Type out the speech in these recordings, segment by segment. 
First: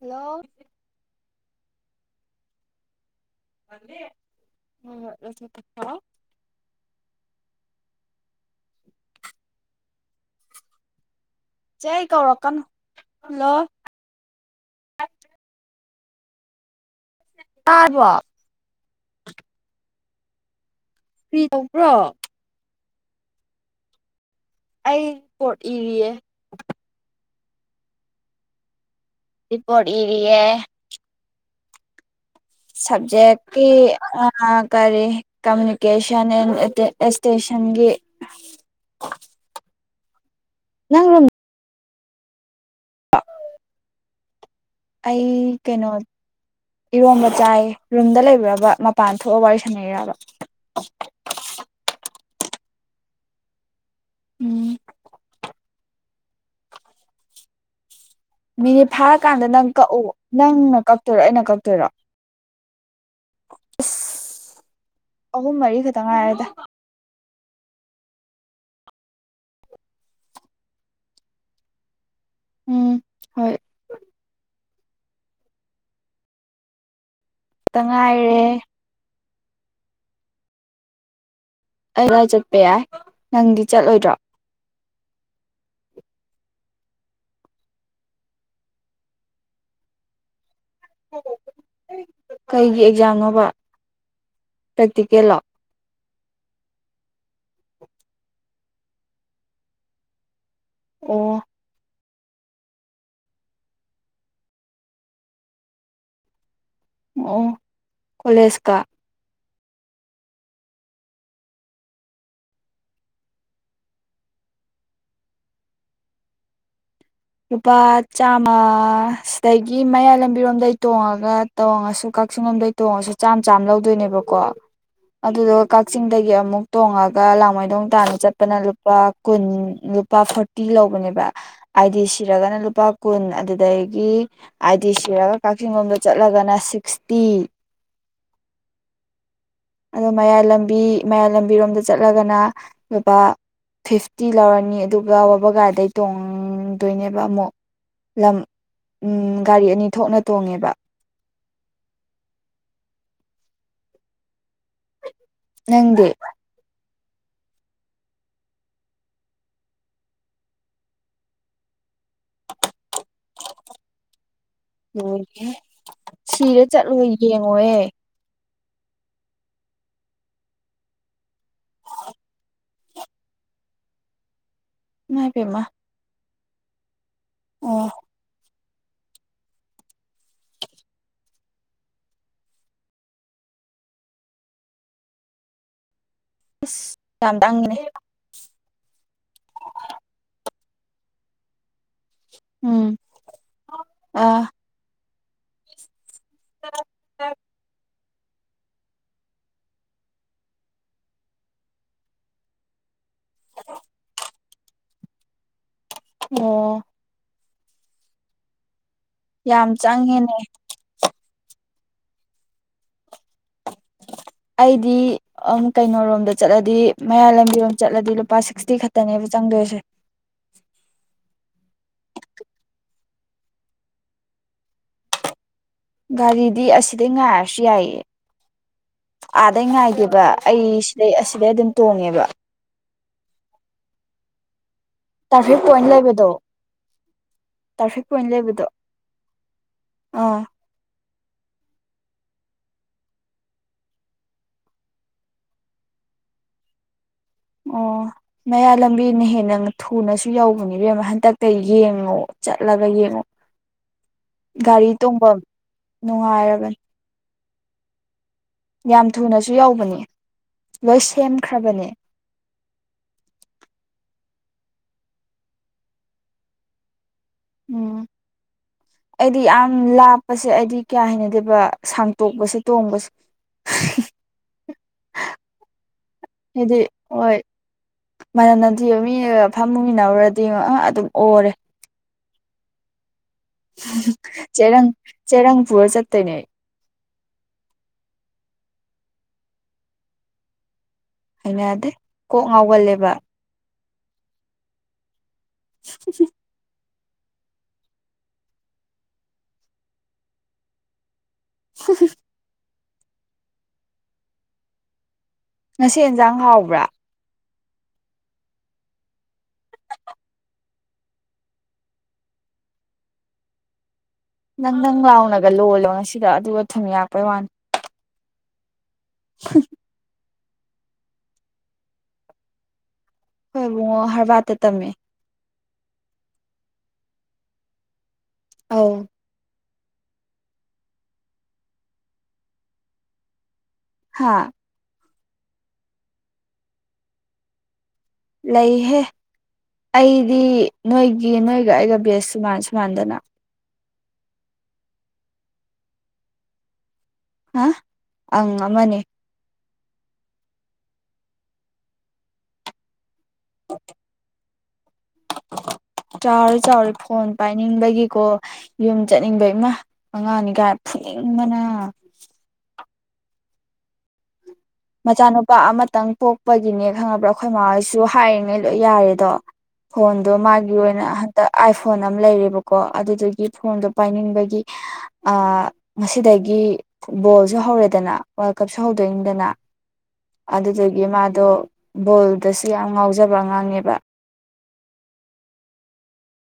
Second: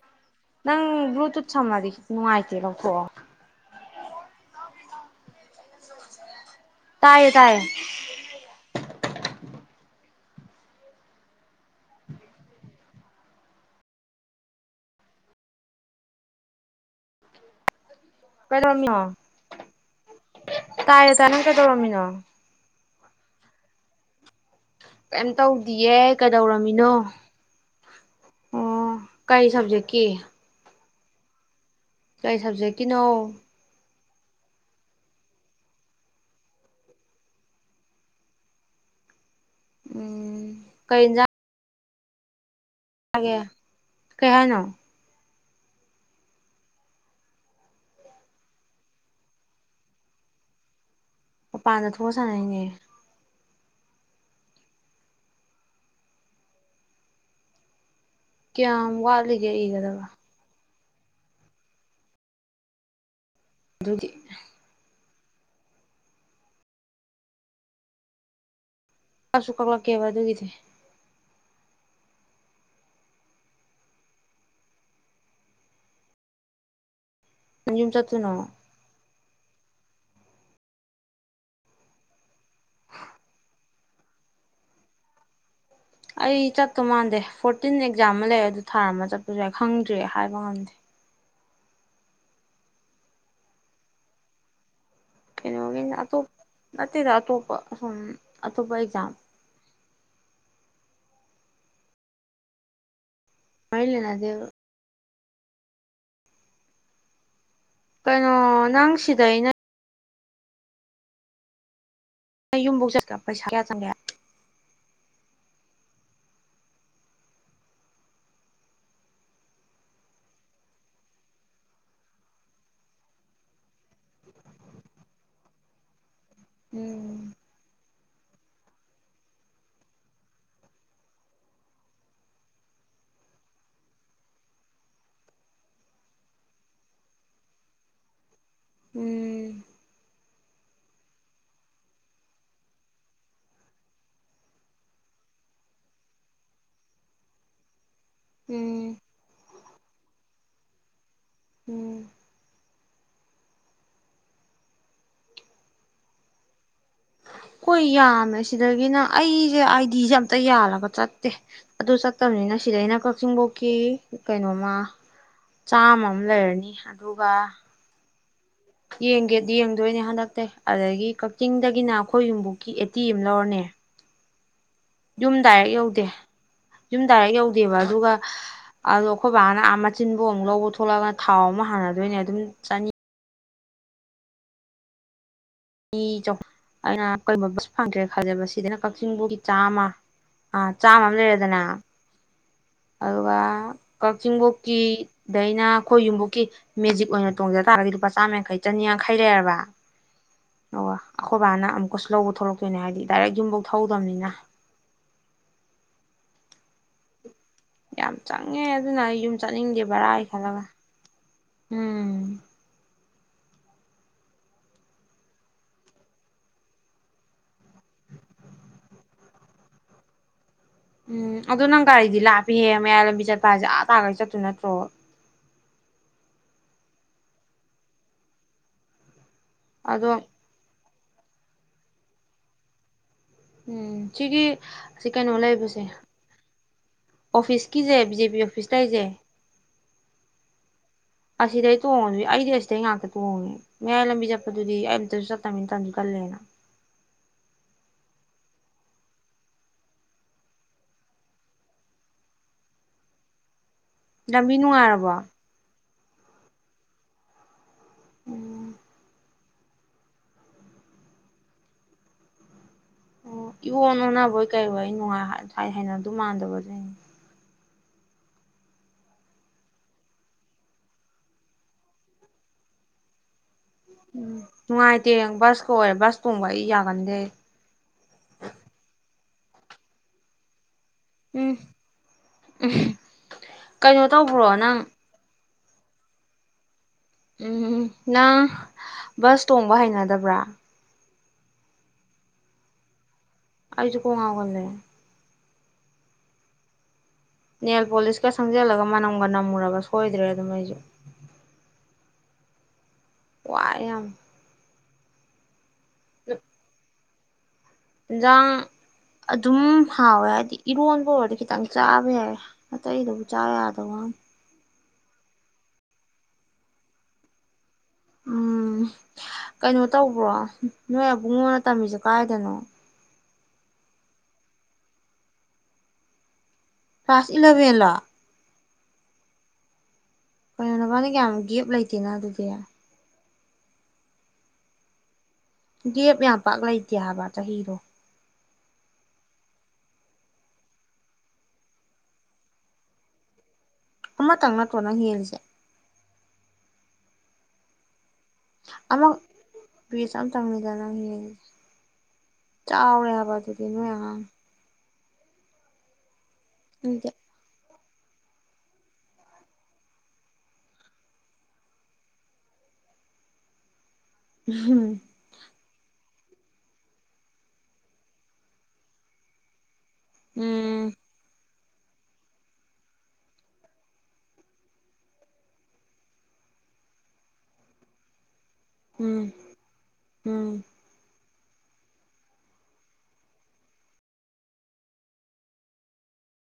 hello ꯅꯪ ꯕꯂꯨꯇꯨꯠ ꯁꯝꯃꯥꯗꯤ ꯅꯨꯡꯉꯥꯏꯇꯦ ꯂꯧꯊꯣꯛꯑꯣ ꯍꯣꯍꯣꯢ ꯂꯧꯇꯣꯛ ꯇꯥꯏꯌꯦ ꯇꯥꯏꯌꯦ ꯆꯦ ꯑꯩ ꯀꯧꯔꯛꯀꯅꯨ ꯍꯜꯂꯣ ꯇꯥꯔꯕꯣ ꯀꯩꯗꯧ ꯔꯝꯃꯤꯅꯣ ꯇꯥꯏꯌꯦ ꯇꯥꯢꯌꯦ ꯀꯔꯤ ꯅꯪ ꯇꯧꯕ꯭ꯔꯣ ꯀꯩꯗꯧꯔꯝꯃꯤꯅꯣ ꯑꯩ ꯀꯩꯝ ꯔꯤꯄꯣꯔꯠ ꯇꯧꯗꯤꯌꯦ ꯏꯔꯤꯌꯦ ꯀꯩꯗꯧꯔꯝꯃꯤꯅꯣ ꯑꯣ ꯀꯩ ꯔꯤ ꯄꯣꯠ ꯁꯕꯖꯦꯛꯀꯤ ꯢꯔꯤꯌꯦ ꯀꯩ ꯁꯕꯖꯦꯛꯀꯤꯅꯣ ꯁꯕꯖꯦꯛꯀꯤ ꯑ ꯀꯔꯤ ꯀꯃꯨꯅꯤꯀꯦꯁꯟ ꯑꯦꯟ ꯑꯦꯁꯇꯦꯁꯟꯒꯤ ꯎꯝ ꯅꯪ ꯔꯨꯡ ꯇꯥꯒꯦ ꯀꯩꯍꯥꯢꯅꯣ ꯑꯩ ꯀꯩꯅꯣ ꯏꯔꯣꯝꯕ ꯆꯥꯏ ꯔꯨꯝꯗ ꯂꯩꯕꯔꯕ ꯃꯄꯥꯟ ꯊꯣꯛꯑꯒ ꯋꯥꯔꯤ ꯁꯥꯟꯅꯩꯔꯕ ꯃꯄꯥꯟꯗ ꯊꯣꯛꯑ ꯁꯟꯅꯩ ꯅꯦ ꯎꯝ ꯀꯌꯥꯝ ꯃꯤꯅꯤꯠ ꯐꯥꯔꯀꯥꯟꯗ ꯋꯥꯠꯂꯤꯒꯦ ꯅꯪ ꯏꯒꯗꯕ ꯀꯛꯑꯣ ꯅꯪꯅ ꯀꯛꯇꯣꯏꯔꯣ ꯑꯩꯅ ꯀꯛꯇꯣꯏꯔꯣ ꯑꯗꯨꯗꯤ ꯑꯁ ꯑꯍꯨꯝ ꯃꯔꯤ ꯈꯛꯇꯪ ꯉꯥꯏꯔꯦꯗ ꯀꯛꯁꯨ ꯀꯛꯂꯛꯀꯦꯕ ꯑꯗꯨꯒꯤꯗꯤ ꯎꯝ ꯍꯣꯏ ꯅꯪ ꯇ ꯌꯨꯝ ꯆꯠꯇꯣꯏꯅꯣ ꯉꯥꯏꯔꯦ ꯑꯩ ꯈꯨꯔꯥꯢ ꯆꯠꯄ ꯌꯥꯏ ꯅꯪꯗꯤ ꯆꯠꯂꯣꯏꯗ꯭ꯔꯣ ꯑꯩ ꯆꯠꯇꯣ ꯃꯥꯟꯗꯦ ꯐꯣꯔꯇꯤꯟ ꯑꯦꯛꯖꯥꯝ ꯑꯃ ꯂꯩ ꯑꯗꯨ ꯊꯥꯔꯃ ꯆꯠꯄꯁꯨ ꯌꯥ ꯈꯪꯗ꯭ꯔꯤ ꯍꯥꯏꯕ ꯉꯝꯗꯦ ꯀꯩꯒꯤ ꯑꯦꯛꯖꯥꯝꯅꯣꯕ ꯄ꯭ꯔꯦꯛꯇꯤꯀꯦꯜꯂꯣ ꯀꯩꯅꯣꯒꯤꯅꯦ ꯑꯇꯣꯞ ꯅꯠꯇꯦꯗ ꯑꯇꯣꯄ ꯁꯨꯝ ꯑꯇꯣꯄ ꯑꯦꯛꯖꯦꯝ ꯑꯣ ꯃꯔꯤ ꯂꯩꯅꯗꯦꯕ ꯑꯣ ꯀꯩꯅꯣ ꯀꯣꯂꯦꯖꯀ ꯅꯪꯁꯤꯗ ꯑꯩꯅ ꯅꯌꯨꯝꯐꯧ ꯆꯠꯄ ꯄꯩꯁꯥ ꯀꯌꯥ ꯆꯪꯒꯦ ꯂꯨꯄꯥ ꯆꯥꯝꯃ ꯁꯤꯗꯒꯤ ꯃꯌꯥꯏ ꯂꯝꯕꯤꯔꯣꯝꯗꯩ ꯇꯣꯡꯉꯒ ꯇꯣꯡꯉꯁꯨ ꯀꯛꯆꯤꯡ ꯂꯣꯝꯗꯩ ꯇꯣꯡꯉꯁꯨ ꯆꯥꯝꯃ ꯆꯥꯝꯃ ꯂꯧꯗꯣꯏꯅꯦꯕꯀꯣ ꯑꯗꯨꯗꯨꯒ ꯀꯛꯆꯤꯡ ꯗꯒꯤ ꯑꯃꯨꯛ ꯇꯣꯡꯉꯒ ꯎꯝ ꯂꯥꯡꯃꯩꯗꯣꯡ ꯇꯅ ꯆꯠꯄꯅ ꯂꯨꯄꯥ ꯀꯨꯟ ꯂꯨꯄꯥ ꯐꯣꯔꯇꯤ ꯂꯧꯕꯅꯦꯕ ꯑꯥꯏꯗꯤ ꯁꯤꯔꯒꯅ ꯂꯨꯄꯥ ꯀꯨꯟ ꯑꯗꯨꯗꯒꯤ ꯑꯥꯏꯗꯤ ꯁꯤꯔꯒ ꯀꯛꯆꯤꯡꯡꯂꯣꯝꯗ ꯆꯠꯂꯒꯅ ꯁꯤꯛꯁꯇꯤ ꯎꯝ ꯑꯗꯣ ꯃꯌꯥꯏ ꯂꯝꯕꯤ ꯃꯌꯥꯏ ꯂꯝꯕꯤꯔꯣꯝꯗ ꯆꯠꯂꯒꯅ ꯂꯨꯄꯥ ꯐꯤꯐꯇꯤ ꯂꯧꯔꯅꯤ ꯑꯗꯨꯒ ꯋꯥꯕꯒꯥꯏꯗꯩ ꯇꯣꯡ ꯑꯗꯨꯣꯏꯅꯦꯕ ꯑꯃꯨꯛ ꯂꯝ ꯎꯝ ꯒꯥꯔꯤ ꯑꯅꯤ ꯊꯣꯛꯅ ꯇꯣꯡꯉꯦꯕ ꯎꯝ ꯅꯪꯗꯤ ꯍꯣꯏ ꯌꯥꯝꯃꯦ ꯁꯤꯗꯒꯤꯅ ꯑꯩꯁꯦ ꯑꯥꯏ ꯗꯤꯁꯦ ꯑꯝꯇ ꯌꯥꯜꯂꯒ ꯆꯠꯇꯦ ꯑꯗꯨ ꯆꯠꯇꯝꯅꯤꯅ ꯁꯤꯗꯩꯅ ꯀꯛꯆꯤꯡ ꯕꯧꯀꯤ ꯀꯩꯅꯣꯃ ꯂꯣꯏꯔꯦꯍꯦ ꯆꯥꯝꯃ ꯑꯃ ꯁꯤꯔ ꯂꯩꯔꯅꯤ ꯆꯠꯂꯨ ꯑꯗꯨꯒ ꯌꯦꯡꯉꯣꯍꯦ ꯌꯦꯡꯒꯦꯗꯤ ꯌꯦꯡꯗꯣꯏꯅꯦ ꯍꯟꯗꯛꯇꯩ ꯑꯗꯒꯤ ꯀꯛꯆꯤꯡꯗꯒꯤꯅ ꯑꯩꯈꯣꯏ ꯌꯨꯝꯕꯨꯛꯀꯤ ꯑꯦꯠꯇꯤ ꯑꯃ ꯂꯧꯔꯅꯦ ꯏꯃꯥꯏ ꯄꯦꯝꯃ ꯌꯨꯝꯗꯥꯏꯔꯦꯛ ꯌꯧꯗꯦ ꯌꯨꯝ ꯗꯥꯏꯔꯦꯛ ꯌꯧꯗꯦꯕ ꯑꯣ ꯑꯗꯨꯒ ꯑꯗꯣ ꯑꯩꯈꯣꯏ ꯕꯥꯅ ꯑꯥ ꯃꯆꯤꯟꯕꯧ ꯑꯃꯨꯛ ꯂꯧꯕ ꯊꯣꯛꯂꯛꯑꯒ ꯊꯥꯎ ꯑꯃꯨꯛ ꯍꯥꯟꯅꯗꯣꯏꯅꯦ ꯑꯗꯨꯝ ꯆꯅꯤ ꯆꯅꯤ ꯆꯍꯨ ꯑꯁ ꯑꯩꯅ ꯌꯥꯝ ꯀꯔꯤꯒꯨꯝꯕ ꯕꯁ ꯇꯥꯡꯉꯤꯅꯦ ꯐꯪꯗ꯭ꯔꯦꯅ ꯈꯂꯁꯦꯕ ꯁꯤꯗꯅ ꯀꯛꯆꯤꯡ ꯕꯧꯒꯤ ꯆꯥꯝꯃ ꯑ ꯆꯥꯃ ꯑꯃ ꯂꯩꯔꯦꯗꯅ ꯎꯝ ꯑꯗꯨꯒ ꯑꯥ ꯀꯛꯆꯤꯡꯕꯣꯛꯀꯤ ꯗꯩꯅ ꯑꯩꯈꯣꯏ ꯌꯨꯝꯕꯨ ꯀꯤ ꯃꯦꯖꯤꯛ ꯑꯣꯏꯅ ꯇꯣꯡꯖ ꯇꯔꯥꯒꯗꯤ ꯂꯨꯄꯥ ꯆꯥꯝꯌꯥꯡꯈꯩ ꯆꯅꯤ ꯌꯥꯡꯈꯩ ꯂꯩꯔꯕ ꯑꯣ ꯑꯩꯈꯣꯏ ꯕꯥꯅ ꯑꯃꯨꯛꯀꯁꯨ ꯂꯧꯕ ꯊꯣꯛꯂꯛꯇꯣꯏꯅꯦ ꯍꯥꯏꯗꯤ ꯗꯥꯏꯔꯦꯛ ꯌꯨꯝꯐꯧ ꯊꯧꯍꯗꯝꯅꯤꯅ ꯑꯣ ꯌꯥꯝ ꯆꯪ ꯉꯦ ꯑꯗꯨꯅ ꯑꯩ ꯌꯨꯝ ꯌꯥꯝ ꯆꯠꯅꯤꯡꯗꯦ ꯕꯔꯥꯒꯤ ꯆꯪꯉꯦꯅꯦ ꯈꯜꯂꯒ ꯎꯝ ꯑꯩꯗꯤ ꯑꯃꯨꯛ ꯀꯩꯅꯣꯔꯣꯝꯗ ꯆꯠꯂꯗꯤ ꯃꯌꯥꯏ ꯂꯝꯕꯤꯔꯣꯝꯗ ꯆꯠꯂꯗꯤ ꯂꯨꯄꯥ ꯁꯤꯛꯁꯇꯤ ꯈꯛꯇꯅꯦꯕ ꯆꯪꯗꯣꯏꯁꯦ ꯎꯝ ꯑꯗꯨ ꯅꯪ ꯒꯥꯔꯤꯗꯤ ꯂꯥꯛꯄꯤꯍꯦ ꯃꯌꯥꯏ ꯂꯝꯕꯤ ꯆꯠꯄ ꯍꯥꯏꯁꯦ ꯑꯥ ꯇꯥꯟꯅ ꯆꯠꯇꯣꯢ ꯅꯠꯇ꯭ꯔꯣ ꯒꯥꯔꯤꯗꯤ ꯑꯁꯤꯗꯩ ꯉꯥꯏꯔꯁꯨ ꯌꯥꯏꯌꯦ ꯑꯥꯗꯩ ꯑꯗꯣ ꯉꯥꯏꯒꯦꯕ ꯑꯩ ꯑꯗꯩ ꯑꯁꯤꯗꯩ ꯑꯗꯨꯝ ꯇꯣꯡꯉꯦꯕ ꯎꯝ ꯁꯤꯒꯤ ꯁꯤ ꯀꯩꯅꯣ ꯇ꯭ꯔꯥꯐꯤꯛ ꯄꯣꯏꯟ ꯂꯩꯕꯁꯦ ꯂꯩꯕꯗꯣ ꯑꯣꯐꯤꯁꯀꯤꯁꯦ ꯇ꯭ꯔꯥꯐꯤꯛ ꯕꯤ ꯄꯣꯏꯟ ꯖꯦ ꯄꯤ ꯂꯩꯕꯗꯣ ꯑꯣꯐꯤꯁ ꯂꯩꯁꯦ ꯑꯥ ꯑꯁꯤꯗꯩ ꯇꯣꯡꯉꯁꯨ ꯑꯩꯗꯤ ꯑꯁꯤꯗꯩ ꯉꯥꯛꯇ ꯇꯣꯡꯉꯦ ꯃꯌꯥꯏ ꯂꯝꯕꯤ ꯆꯠꯄꯗꯨꯗꯤ ꯑꯩꯑꯝꯇꯁꯨ ꯆꯠꯇꯝꯅꯤꯅ ꯇꯟꯁꯨ ꯇꯜꯂꯦꯅ ꯑꯣ ꯃꯌꯥꯢ ꯂꯝꯕꯤꯅ ꯍꯦꯟꯅ ꯊꯨꯅꯁꯨ ꯌꯧꯕꯅꯦ ꯢꯕꯦꯝꯃ ꯍꯟꯗꯛꯇꯩ ꯌꯦꯡꯉꯣ ꯆꯠꯂꯒ ꯌꯦꯡꯉꯣ ꯂꯝꯕꯤ ꯅꯨꯡꯉꯥꯏꯔꯕꯣ ꯅꯨꯡꯉꯥꯏꯔꯕꯅꯦ ꯎꯝ ꯌꯥꯝ ꯊꯨꯅꯁꯨ ꯌꯧꯕꯅꯤ ꯂꯣꯏ ꯁꯦꯝꯈ꯭ꯔꯕꯅꯦ ꯑꯣ ꯏꯑꯣꯟ ꯑꯣꯟꯅꯕꯣꯏ ꯀꯩꯑꯣꯏ ꯅꯨꯡꯉꯥꯏ ꯍꯥꯏ ꯍꯩꯅꯗꯣꯢ ꯃꯥꯟꯗꯕ ꯑꯗꯨꯢꯅꯦ ꯎꯝ ꯑꯩꯗꯤ ꯌꯥꯝ ꯂꯥꯞꯄꯁꯦ ꯑꯩꯗꯤ ꯀꯌꯥ ꯍꯩꯅꯗꯦꯕ ꯁꯥꯡꯇꯣꯛꯄꯁꯦ ꯇꯣꯡꯕꯁꯦ ꯅꯨꯡꯉꯥꯏꯇꯦ ꯕꯁꯀ ꯑꯣꯏꯔꯦ ꯕꯁ ꯇꯣꯡꯕ ꯑꯩ ꯍꯥꯏꯗꯤ ꯌꯥꯒꯟꯗꯦ ꯍꯣꯏ ꯐꯝꯃꯨ ꯢꯟꯅꯧꯔꯗꯤ ꯑ ꯗꯨꯝ ꯑꯣꯔꯦ ꯎꯝ ꯀꯩꯅꯣ ꯇꯧꯕ꯭ꯔꯣ [inaudible] ꯅꯪ ꯆꯦꯔꯪ ꯆꯦꯔꯪ ꯄꯨꯔꯥ ꯆꯠꯇꯣꯢꯅꯦ ꯑꯩ ꯎꯝ ꯅꯪ ꯕꯁ ꯇꯣꯡꯕ ꯍꯩꯅꯗꯕ꯭ꯔ ꯍꯩꯅꯗꯦ ꯀꯣꯛ ꯉꯥꯎꯒꯜꯂꯦꯕ ꯑꯩꯁꯨ ꯀꯣꯛ ꯉꯥꯎꯒꯜꯂꯦ [inaudible] ꯅꯦꯜ ꯄꯣꯂꯤꯁꯀ ꯁꯪꯖꯜꯂꯒ ꯃꯅꯝꯒ ꯅꯝꯃꯨꯔꯕ ꯁꯣꯏꯗ꯭ꯔꯦ ꯑꯗꯨꯝ ꯑꯩꯁꯨ [inaudible] ꯋꯥꯢ ꯌꯥꯝ ꯉꯥꯁꯤ ꯑꯦꯟꯖꯥꯡ ꯍꯥꯎꯕ꯭ꯔ ꯏꯟꯁꯥꯡ ꯑꯗꯨꯝ ꯍꯥꯎꯋꯦ ꯍꯥꯏꯗꯤ ꯏꯔꯣꯟꯕ ꯑꯣꯏꯔꯗꯤ ꯈꯤꯇꯪ ꯆꯥꯕ ꯌꯥꯏ ꯑꯇꯩꯗꯕꯨ ꯆꯥ ꯌꯥꯗꯕ ꯋꯥꯅꯦ ꯅꯪ ꯅꯪ ꯂꯥꯎꯅꯒ ꯂꯣꯜꯂꯣ ꯉꯥꯁꯤꯗꯣ ꯑꯗꯨꯒ ꯊꯨꯝ ꯌꯥꯛꯄꯩ ꯋꯥꯅꯤ ꯎꯝ ꯀꯩꯅꯣ ꯇꯧꯕ꯭ꯔꯣ ꯅꯣꯏ ꯑꯕꯨꯡꯉꯣꯅ ꯇꯝꯃꯤꯁꯦ ꯀꯥꯏꯗꯅꯣ ꯈꯣꯏ ꯑꯕꯨꯡꯉꯣ ꯍꯔꯕꯥꯔꯠꯇ ꯇꯝꯃꯦ ꯀ꯭ꯂꯥꯁ ꯏꯂꯚꯦꯟꯂꯣ ꯑꯧ ꯀꯩꯅꯣ ꯅꯕꯅꯤ ꯌꯥꯝ ꯒꯦꯞ ꯂꯩꯇꯦꯅ ꯑꯗꯨꯗꯤ ꯍꯥꯥ ꯒꯦꯞ ꯌꯥꯝ ꯄꯥꯛ ꯂꯩꯇꯦ ꯍꯥꯏꯕ ꯆꯍꯤꯗꯣ ꯂꯩꯍꯦ ꯑꯩꯗꯤ ꯅꯣꯏꯒꯤ ꯅꯣꯢꯒ ꯑꯩꯒ ꯕꯦꯁ ꯃꯥꯟꯁꯨ ꯃꯥꯟꯅꯗꯅ ꯑꯃꯇꯪ ꯅꯠꯇ꯭ꯔꯣ ꯅꯪ ꯍꯦꯜꯂꯤꯁꯦ ꯍꯥ ꯑꯪ ꯑꯃꯅꯦ ꯑꯃ ꯕꯦꯁ ꯑꯃꯇꯪꯅꯤꯗ ꯅꯪ ꯍꯦꯜꯂꯤꯁꯦ ꯆꯥꯎꯔꯦ ꯍꯥꯏꯕ ꯑꯗꯨꯗꯤ ꯅꯣꯏ ꯑꯉꯥꯡ [inaudible] ꯆꯥꯎꯔꯦ ꯆꯥꯎꯔꯦ ꯅꯣꯏꯗꯤ ꯐꯣꯟ ꯄꯥꯏꯅꯤꯡꯕꯩ ꯒꯤꯀꯣ ꯌꯨꯝ ꯆꯠꯅꯤꯡꯕꯩ ꯃꯥ ꯑꯉꯥꯡꯅꯤ ꯀꯥꯏꯅ ꯐꯨꯅꯤꯡꯕꯅ ꯃꯆꯥꯅꯨꯄꯥ ꯑꯃꯇꯪ ꯄꯣꯛꯄꯒꯤꯅꯦ ꯈꯪꯉꯕ꯭ꯔꯥ ꯑꯩꯈꯣꯏ ꯃꯥꯃꯥꯩꯁꯨ ꯍꯥꯏꯔꯤꯉꯩ ꯂꯣꯏ ꯌꯥꯔꯦꯗꯣ ꯐꯣꯟꯗꯣ ꯃꯥꯒꯤ ꯎꯝ ꯑꯣꯏꯅ ꯍꯟꯇꯛ ꯑꯥꯏꯐꯣꯟ ꯑꯃ ꯂꯩꯔꯦꯕꯀꯣ ꯑꯗꯨꯗꯨꯒꯤ ꯐꯣꯟꯗꯣ ꯄꯥꯏꯅꯤꯡꯕꯒꯤ ꯉꯁꯤꯗꯒꯤ ꯕꯣꯜꯁꯨ ꯍꯧꯔꯦꯗꯅ ꯋꯥꯔꯜꯀꯞꯁꯨ ꯎꯝ ꯍꯧꯗꯣꯏꯅꯤꯗꯅ ꯎꯝ ꯑꯗꯨꯗꯒꯤ ꯃꯥꯗꯣ ꯕꯣꯜꯗꯁꯨ ꯌꯥꯝ ꯉꯥꯎꯖꯕ ꯑꯉꯥꯡꯅꯦꯕ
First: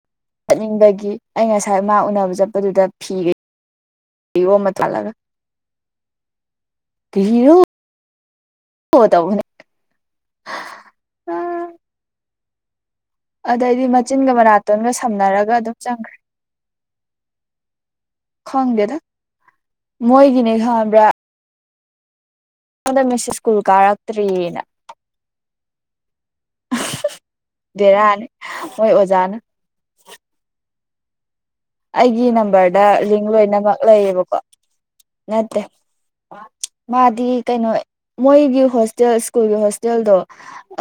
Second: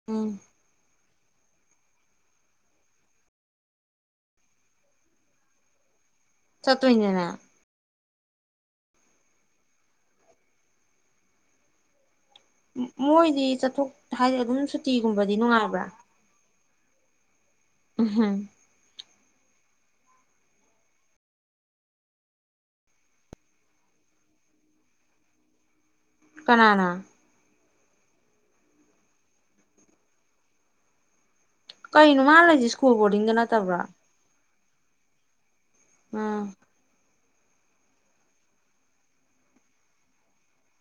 ꯎꯝ ꯆꯠꯅꯤꯡꯕꯒꯤ ꯑꯩ ꯉꯁꯥꯏ ꯃꯥ ꯎꯅꯕ ꯆꯠꯄꯗꯨꯗ ꯐꯤꯒ ꯌꯣꯝꯃ [unintelligible] ꯆꯠꯇꯣꯏꯅꯦꯅ [unintelligible] ꯃꯣꯏꯗꯤ ꯆꯠꯊꯣꯛ ꯑꯗꯩꯗꯤ ꯃꯆꯤꯟꯒ ꯍꯥꯏꯗꯤ ꯑꯗꯨꯝ ꯃꯅꯥꯇꯣꯟꯒ ꯁꯨꯇꯤꯒꯨꯝꯕꯗꯤ ꯁꯝꯅꯔꯒ ꯑꯗꯨꯝ ꯅꯨꯡꯉꯥꯏꯕ꯭ꯔꯥ ꯆꯪꯈ꯭ꯔꯦ ꯎꯝꯍꯨꯝ ꯈꯪꯗꯦꯗ ꯃꯣꯏꯗꯤꯅꯦ ꯈꯪꯉꯕꯔꯥ ꯃꯉꯣꯟꯗ ꯃꯤꯁꯁ ꯁ꯭ꯀꯨꯜ ꯀꯥꯔꯛꯇ꯭ꯔꯤꯅ ꯀꯅꯥꯅ ꯕꯦꯔꯥꯅꯤ ꯃꯣꯏ ꯑꯣꯖꯥꯅ ꯀꯩꯅꯣ ꯑꯩꯒꯤ ꯃꯥꯅ ꯂꯩꯔꯤꯁꯦ ꯅꯝꯕꯔꯗ ꯁ꯭ꯀꯨꯜ ꯂꯤꯡ ꯕꯣꯔꯗꯤꯡꯗ ꯂꯣꯏꯅꯃꯛ ꯅꯠꯇꯕ꯭ꯔꯥ ꯂꯩꯌꯦꯕꯀꯣ ꯅꯠ ꯎꯝ ꯃꯥꯗꯤ ꯀꯩꯅꯣ ꯃꯣꯏꯒꯤ ꯍꯣꯁꯇꯦꯜ ꯁ꯭ꯀꯨꯜꯒꯤ ꯍꯣꯁꯇꯦꯜꯗꯣ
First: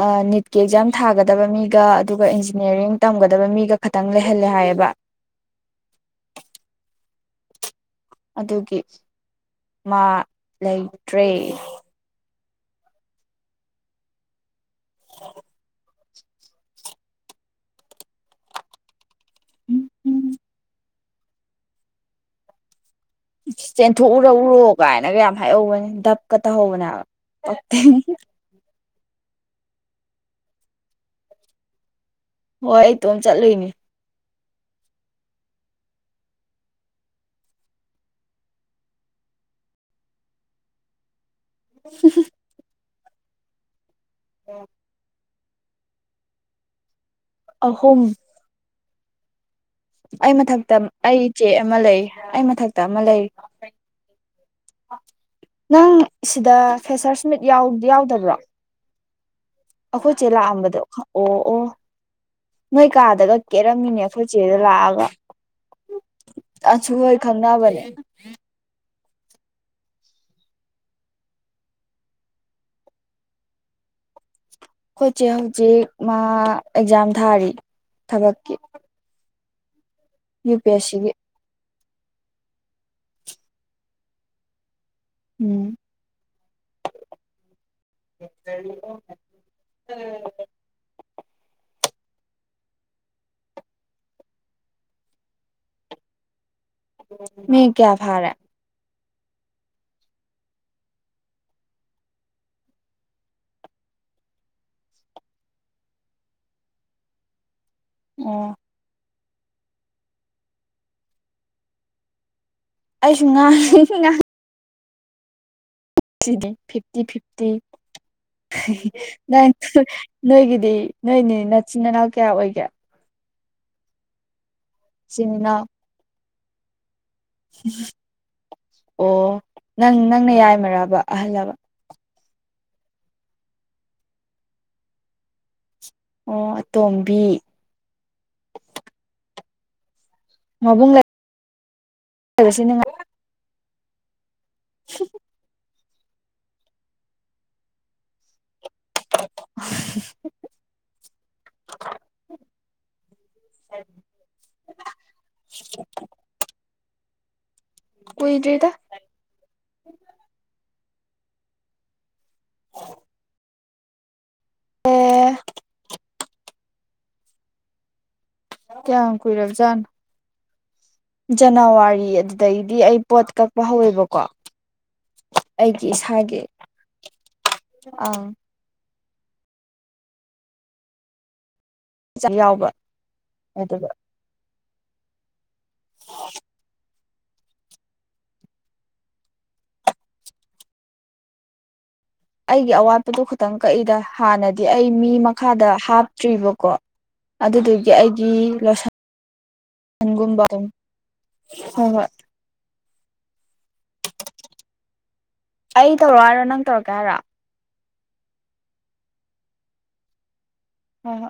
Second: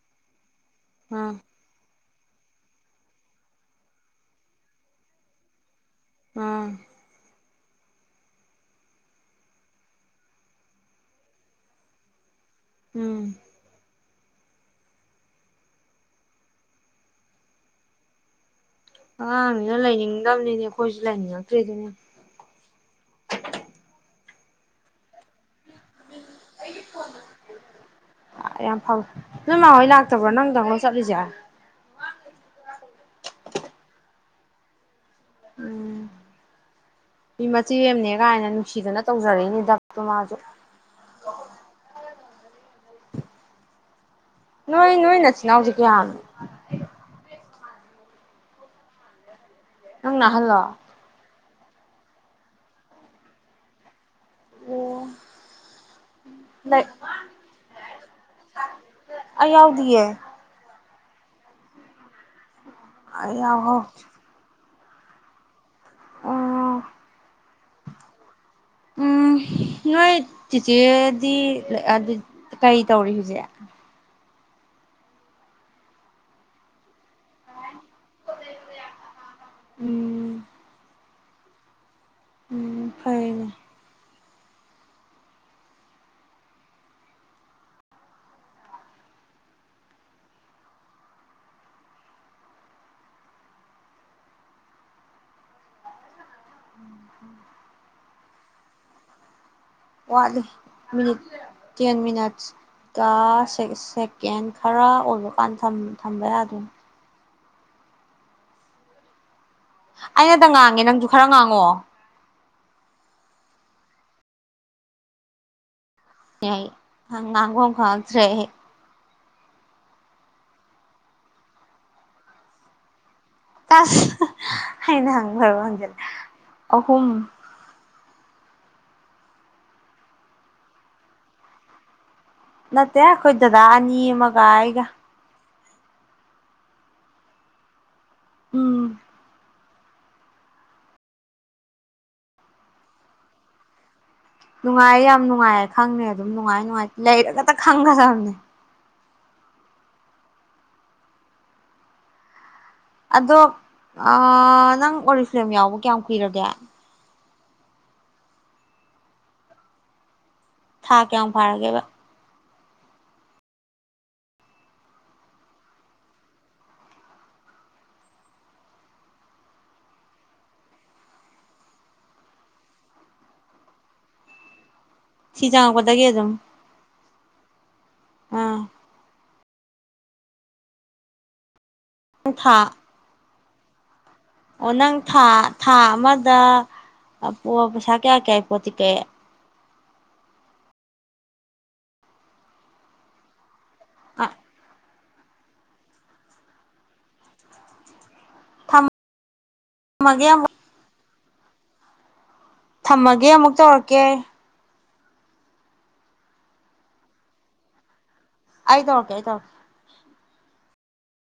ꯑ ꯅꯤꯠ ꯀ ꯑꯦꯛꯖꯥꯝ ꯎꯝ ꯊꯥꯒꯗꯕ ꯃꯤꯒ ꯑꯗꯨꯒ ꯏꯟꯖꯤꯅꯤꯌꯥꯔꯤꯡ ꯇꯝꯒꯗꯕ ꯃꯤꯒ ꯈꯇꯪ ꯂꯩꯍꯜꯂꯦ ꯍꯥꯏꯌꯦꯕ ꯎꯝ ꯑꯗꯨꯒꯤ ꯃꯥ ꯂꯩꯇ꯭ꯔꯦ ꯎꯝ ꯑꯉꯥꯡꯅꯤꯅ ꯂꯩꯅꯤꯡꯗꯕꯅꯤꯅꯦ ꯑꯩꯈꯣꯏꯁꯨ ꯂꯩꯅꯤꯡꯉꯛꯇ꯭ꯔꯤꯗꯨꯅꯦ ꯎꯎꯔꯣ ꯀꯥꯏꯅꯒ ꯌꯥꯝ ꯍꯥꯏꯍꯧꯕꯅꯦ ꯗꯞꯀ ꯍꯧꯕꯅꯦ ꯍꯥꯏꯕ ꯄꯛꯇꯦ ꯌꯥꯝ ꯐꯕ ꯅꯣꯏ ꯃꯥ ꯍꯣꯏ ꯂꯥꯛꯇꯕ꯭ꯔꯣ ꯅꯪ ꯗꯪꯂꯣ ꯆꯠꯂꯤꯁꯦ ꯍꯣꯏ ꯑꯩꯇꯣꯝ ꯆꯠꯂꯨꯏꯅꯦ ꯎꯝ ꯃꯤ ꯃꯆꯦ ꯑꯃꯅꯦ ꯀꯥꯏꯅ ꯅꯨꯡꯁꯤꯗꯅ ꯇꯧꯖꯔꯛꯏꯅꯦ ꯗꯞꯇꯣ ꯃꯥꯁꯨ ꯍꯨꯝ ꯍꯨꯝ ꯅꯣꯏ ꯅꯣꯏ ꯅꯁꯤ ꯅꯥꯎꯖꯦ ꯀꯌꯥꯅꯣ ꯑꯍꯨꯝ ꯅꯪꯅ ꯑꯩ ꯑꯍꯜꯂꯣ ꯃꯊꯛꯇ ꯑꯩ ꯆꯦ ꯑꯃ ꯂꯩ ꯑꯩ ꯃꯊꯛꯇ ꯑꯃ ꯂꯩꯔꯤ ꯑꯣ ꯅꯪ ꯁꯤꯗ ꯂꯩ ꯐꯦꯁꯔꯁ ꯃꯤꯠ ꯌꯥꯎ ꯌꯥꯎꯗꯕ꯭ꯔꯣ ꯑꯩ ꯌꯥꯎꯗꯤꯌꯦ ꯑꯈꯣꯏ ꯆꯦ ꯂꯥꯛꯑꯝꯕꯗꯣ ꯑꯣ ꯑꯣ ꯅꯣꯏ ꯑꯩ ꯀꯥꯗꯒ ꯌꯥꯎꯍꯧ ꯀꯦꯔꯝꯃꯤꯅꯦ ꯑꯩꯈꯣꯏ ꯆꯦꯗꯣ ꯂꯥꯛꯑꯒ ꯑꯣ ꯗꯥꯁꯨꯍꯣꯏ ꯈꯪꯅꯕꯅꯦ ꯎꯝ ꯅꯣꯏ ꯆꯤꯆꯦꯗꯤ ꯑ ꯗꯤ ꯀꯔꯤ ꯇꯧꯔꯤ ꯍꯧꯖꯤꯛ ꯑꯩꯈꯣꯏꯆꯦ ꯍꯧꯖꯤꯛ ꯃꯥ ꯑꯦꯛꯖꯥꯝ ꯊꯥꯔꯤ ꯊꯕꯛꯀꯤ ꯎꯝ ꯌꯨ ꯄꯤ ꯑꯦꯁ ꯁꯤ ꯒꯤ ꯎꯝ ꯐꯔꯦꯅꯦ ꯎꯝ ꯃꯤ ꯀꯌꯥ ꯐꯔꯦ ꯋꯥꯠꯂꯤ ꯃꯤꯅꯤꯠ ꯇꯦꯟ ꯃꯤꯅꯠꯁꯀ ꯁꯦꯀꯦꯟ ꯈꯔ ꯑꯣꯏꯕ ꯀꯥꯟ ꯊꯝꯕ ꯌꯥꯗꯣꯏꯅꯤ ꯑꯣ ꯑꯩꯅꯗ ꯉꯥꯡꯉꯦ ꯅꯪꯁꯨ ꯈꯔ ꯉꯥꯡꯑꯣ ꯑꯩꯁꯨ ꯉ ꯂꯩ ꯉ ꯁꯤꯗꯤ ꯑꯩ ꯐꯤꯐꯇꯤ ꯐꯤꯐꯇꯤ ꯉꯥꯡꯕ ꯑꯃ ꯈꯪꯉꯛꯇ꯭ꯔꯦ ꯑꯩ ꯅꯪ ꯅꯣꯏꯒꯤꯗꯤ ꯅꯣꯏꯅꯤ ꯅꯆꯤꯟ ꯃꯅꯥꯎ ꯀꯌꯥ ꯑꯣꯏꯒꯦ ꯑꯁ ꯑꯩꯅ ꯏꯆꯤꯟ ꯍꯪꯕ ꯏꯅꯥꯎ ꯍꯩꯕ ꯍꯪꯖꯜꯂꯛꯑꯦ ꯑꯍꯨꯝ ꯑꯣ ꯅꯪ ꯅꯪꯅ ꯌꯥꯏꯃꯔꯕ ꯑꯍꯜꯂꯕ ꯅꯠꯇꯦ ꯑꯩꯈꯣꯏꯗꯥꯗꯥ ꯑꯅꯤ ꯑꯃꯒ ꯑꯩꯒ ꯑꯣ ꯑꯇꯣꯝꯕꯤ ꯎꯝ ꯃꯕꯨꯡ ꯂꯩꯕꯁꯤ ꯅꯨꯡꯉꯥꯏ ꯅꯨꯡꯉꯥꯏ ꯌꯥꯝ ꯅꯨꯡꯉꯥꯏ ꯈꯪꯅꯤ ꯑꯗꯨꯝ ꯅꯨꯡꯉꯥꯏ ꯅꯨꯡꯉꯥꯏ ꯂꯩꯔꯒꯇ ꯈꯪꯒꯗꯕꯅꯦ [inaudible] ꯑꯗꯣ ꯑ ꯅꯪ ꯑꯣꯔꯤꯐ꯭ꯂꯦꯝ ꯌꯥꯎꯕ ꯀꯌꯥꯝ ꯀꯨꯏꯔꯒꯦ ꯀꯨꯏꯗ꯭ꯔꯤꯗ ꯊꯥ ꯀꯌꯥꯃꯨꯛ ꯐꯥꯔꯒꯦꯕ ꯑꯦ ꯀꯌꯥꯝ ꯀꯨꯏꯔꯕꯖꯥꯠꯅꯣ ꯖꯅꯋꯥꯔꯤ ꯑꯗꯨꯗꯒꯤꯗꯤ ꯑꯩ ꯄꯣꯠ ꯀꯛꯄ ꯍꯧꯋꯦꯕꯀꯣ ꯁꯤ ꯑꯩꯒꯤ ꯆꯪꯉꯛꯄꯗꯒꯤ ꯑꯗꯨꯝ ꯏꯁꯥꯒꯤ ꯑꯪ ꯑꯥ ꯅꯪ ꯌꯥꯎꯕ ꯑꯗꯨꯒ ꯑꯣꯅꯪ ꯊꯥ ꯊꯥ ꯑꯃꯗ ꯍꯄꯣ ꯄꯩꯁꯥ ꯀꯌꯥ ꯀꯌꯥꯒꯤ ꯄꯣꯠꯇꯤ ꯀꯛꯑꯦ ꯑꯩꯒꯤ ꯑꯋꯥꯠꯄꯗꯨ ꯈꯤꯇꯪ ꯀꯛꯏꯗ ꯍꯥꯟꯅꯗꯤ ꯑꯩ ꯃꯤ ꯃꯈꯥꯗ ꯍꯥꯞꯇ꯭ꯔꯤꯕꯀꯣ ꯑꯗꯨꯗꯨꯒꯤ ꯑꯩꯒꯤ ꯂꯣꯏꯁꯟ ꯊꯝꯃꯒꯦ ꯑꯃꯨꯛ [unintelligible] ꯍꯣ ꯍꯣꯏ ꯊꯝꯃꯒꯦ ꯑꯃꯨꯛ ꯇꯧꯔꯛꯀꯦ ꯑꯩ ꯇꯧꯔꯛꯑꯣ ꯍꯥꯏꯔꯣ ꯅꯪ ꯇꯧꯔꯛꯀꯦ ꯍꯥꯏꯔꯣ ꯑꯩ ꯇꯧꯔꯛꯀꯦ ꯑꯩ ꯇꯧꯔꯛꯀꯦ ꯍꯣ ꯍꯣ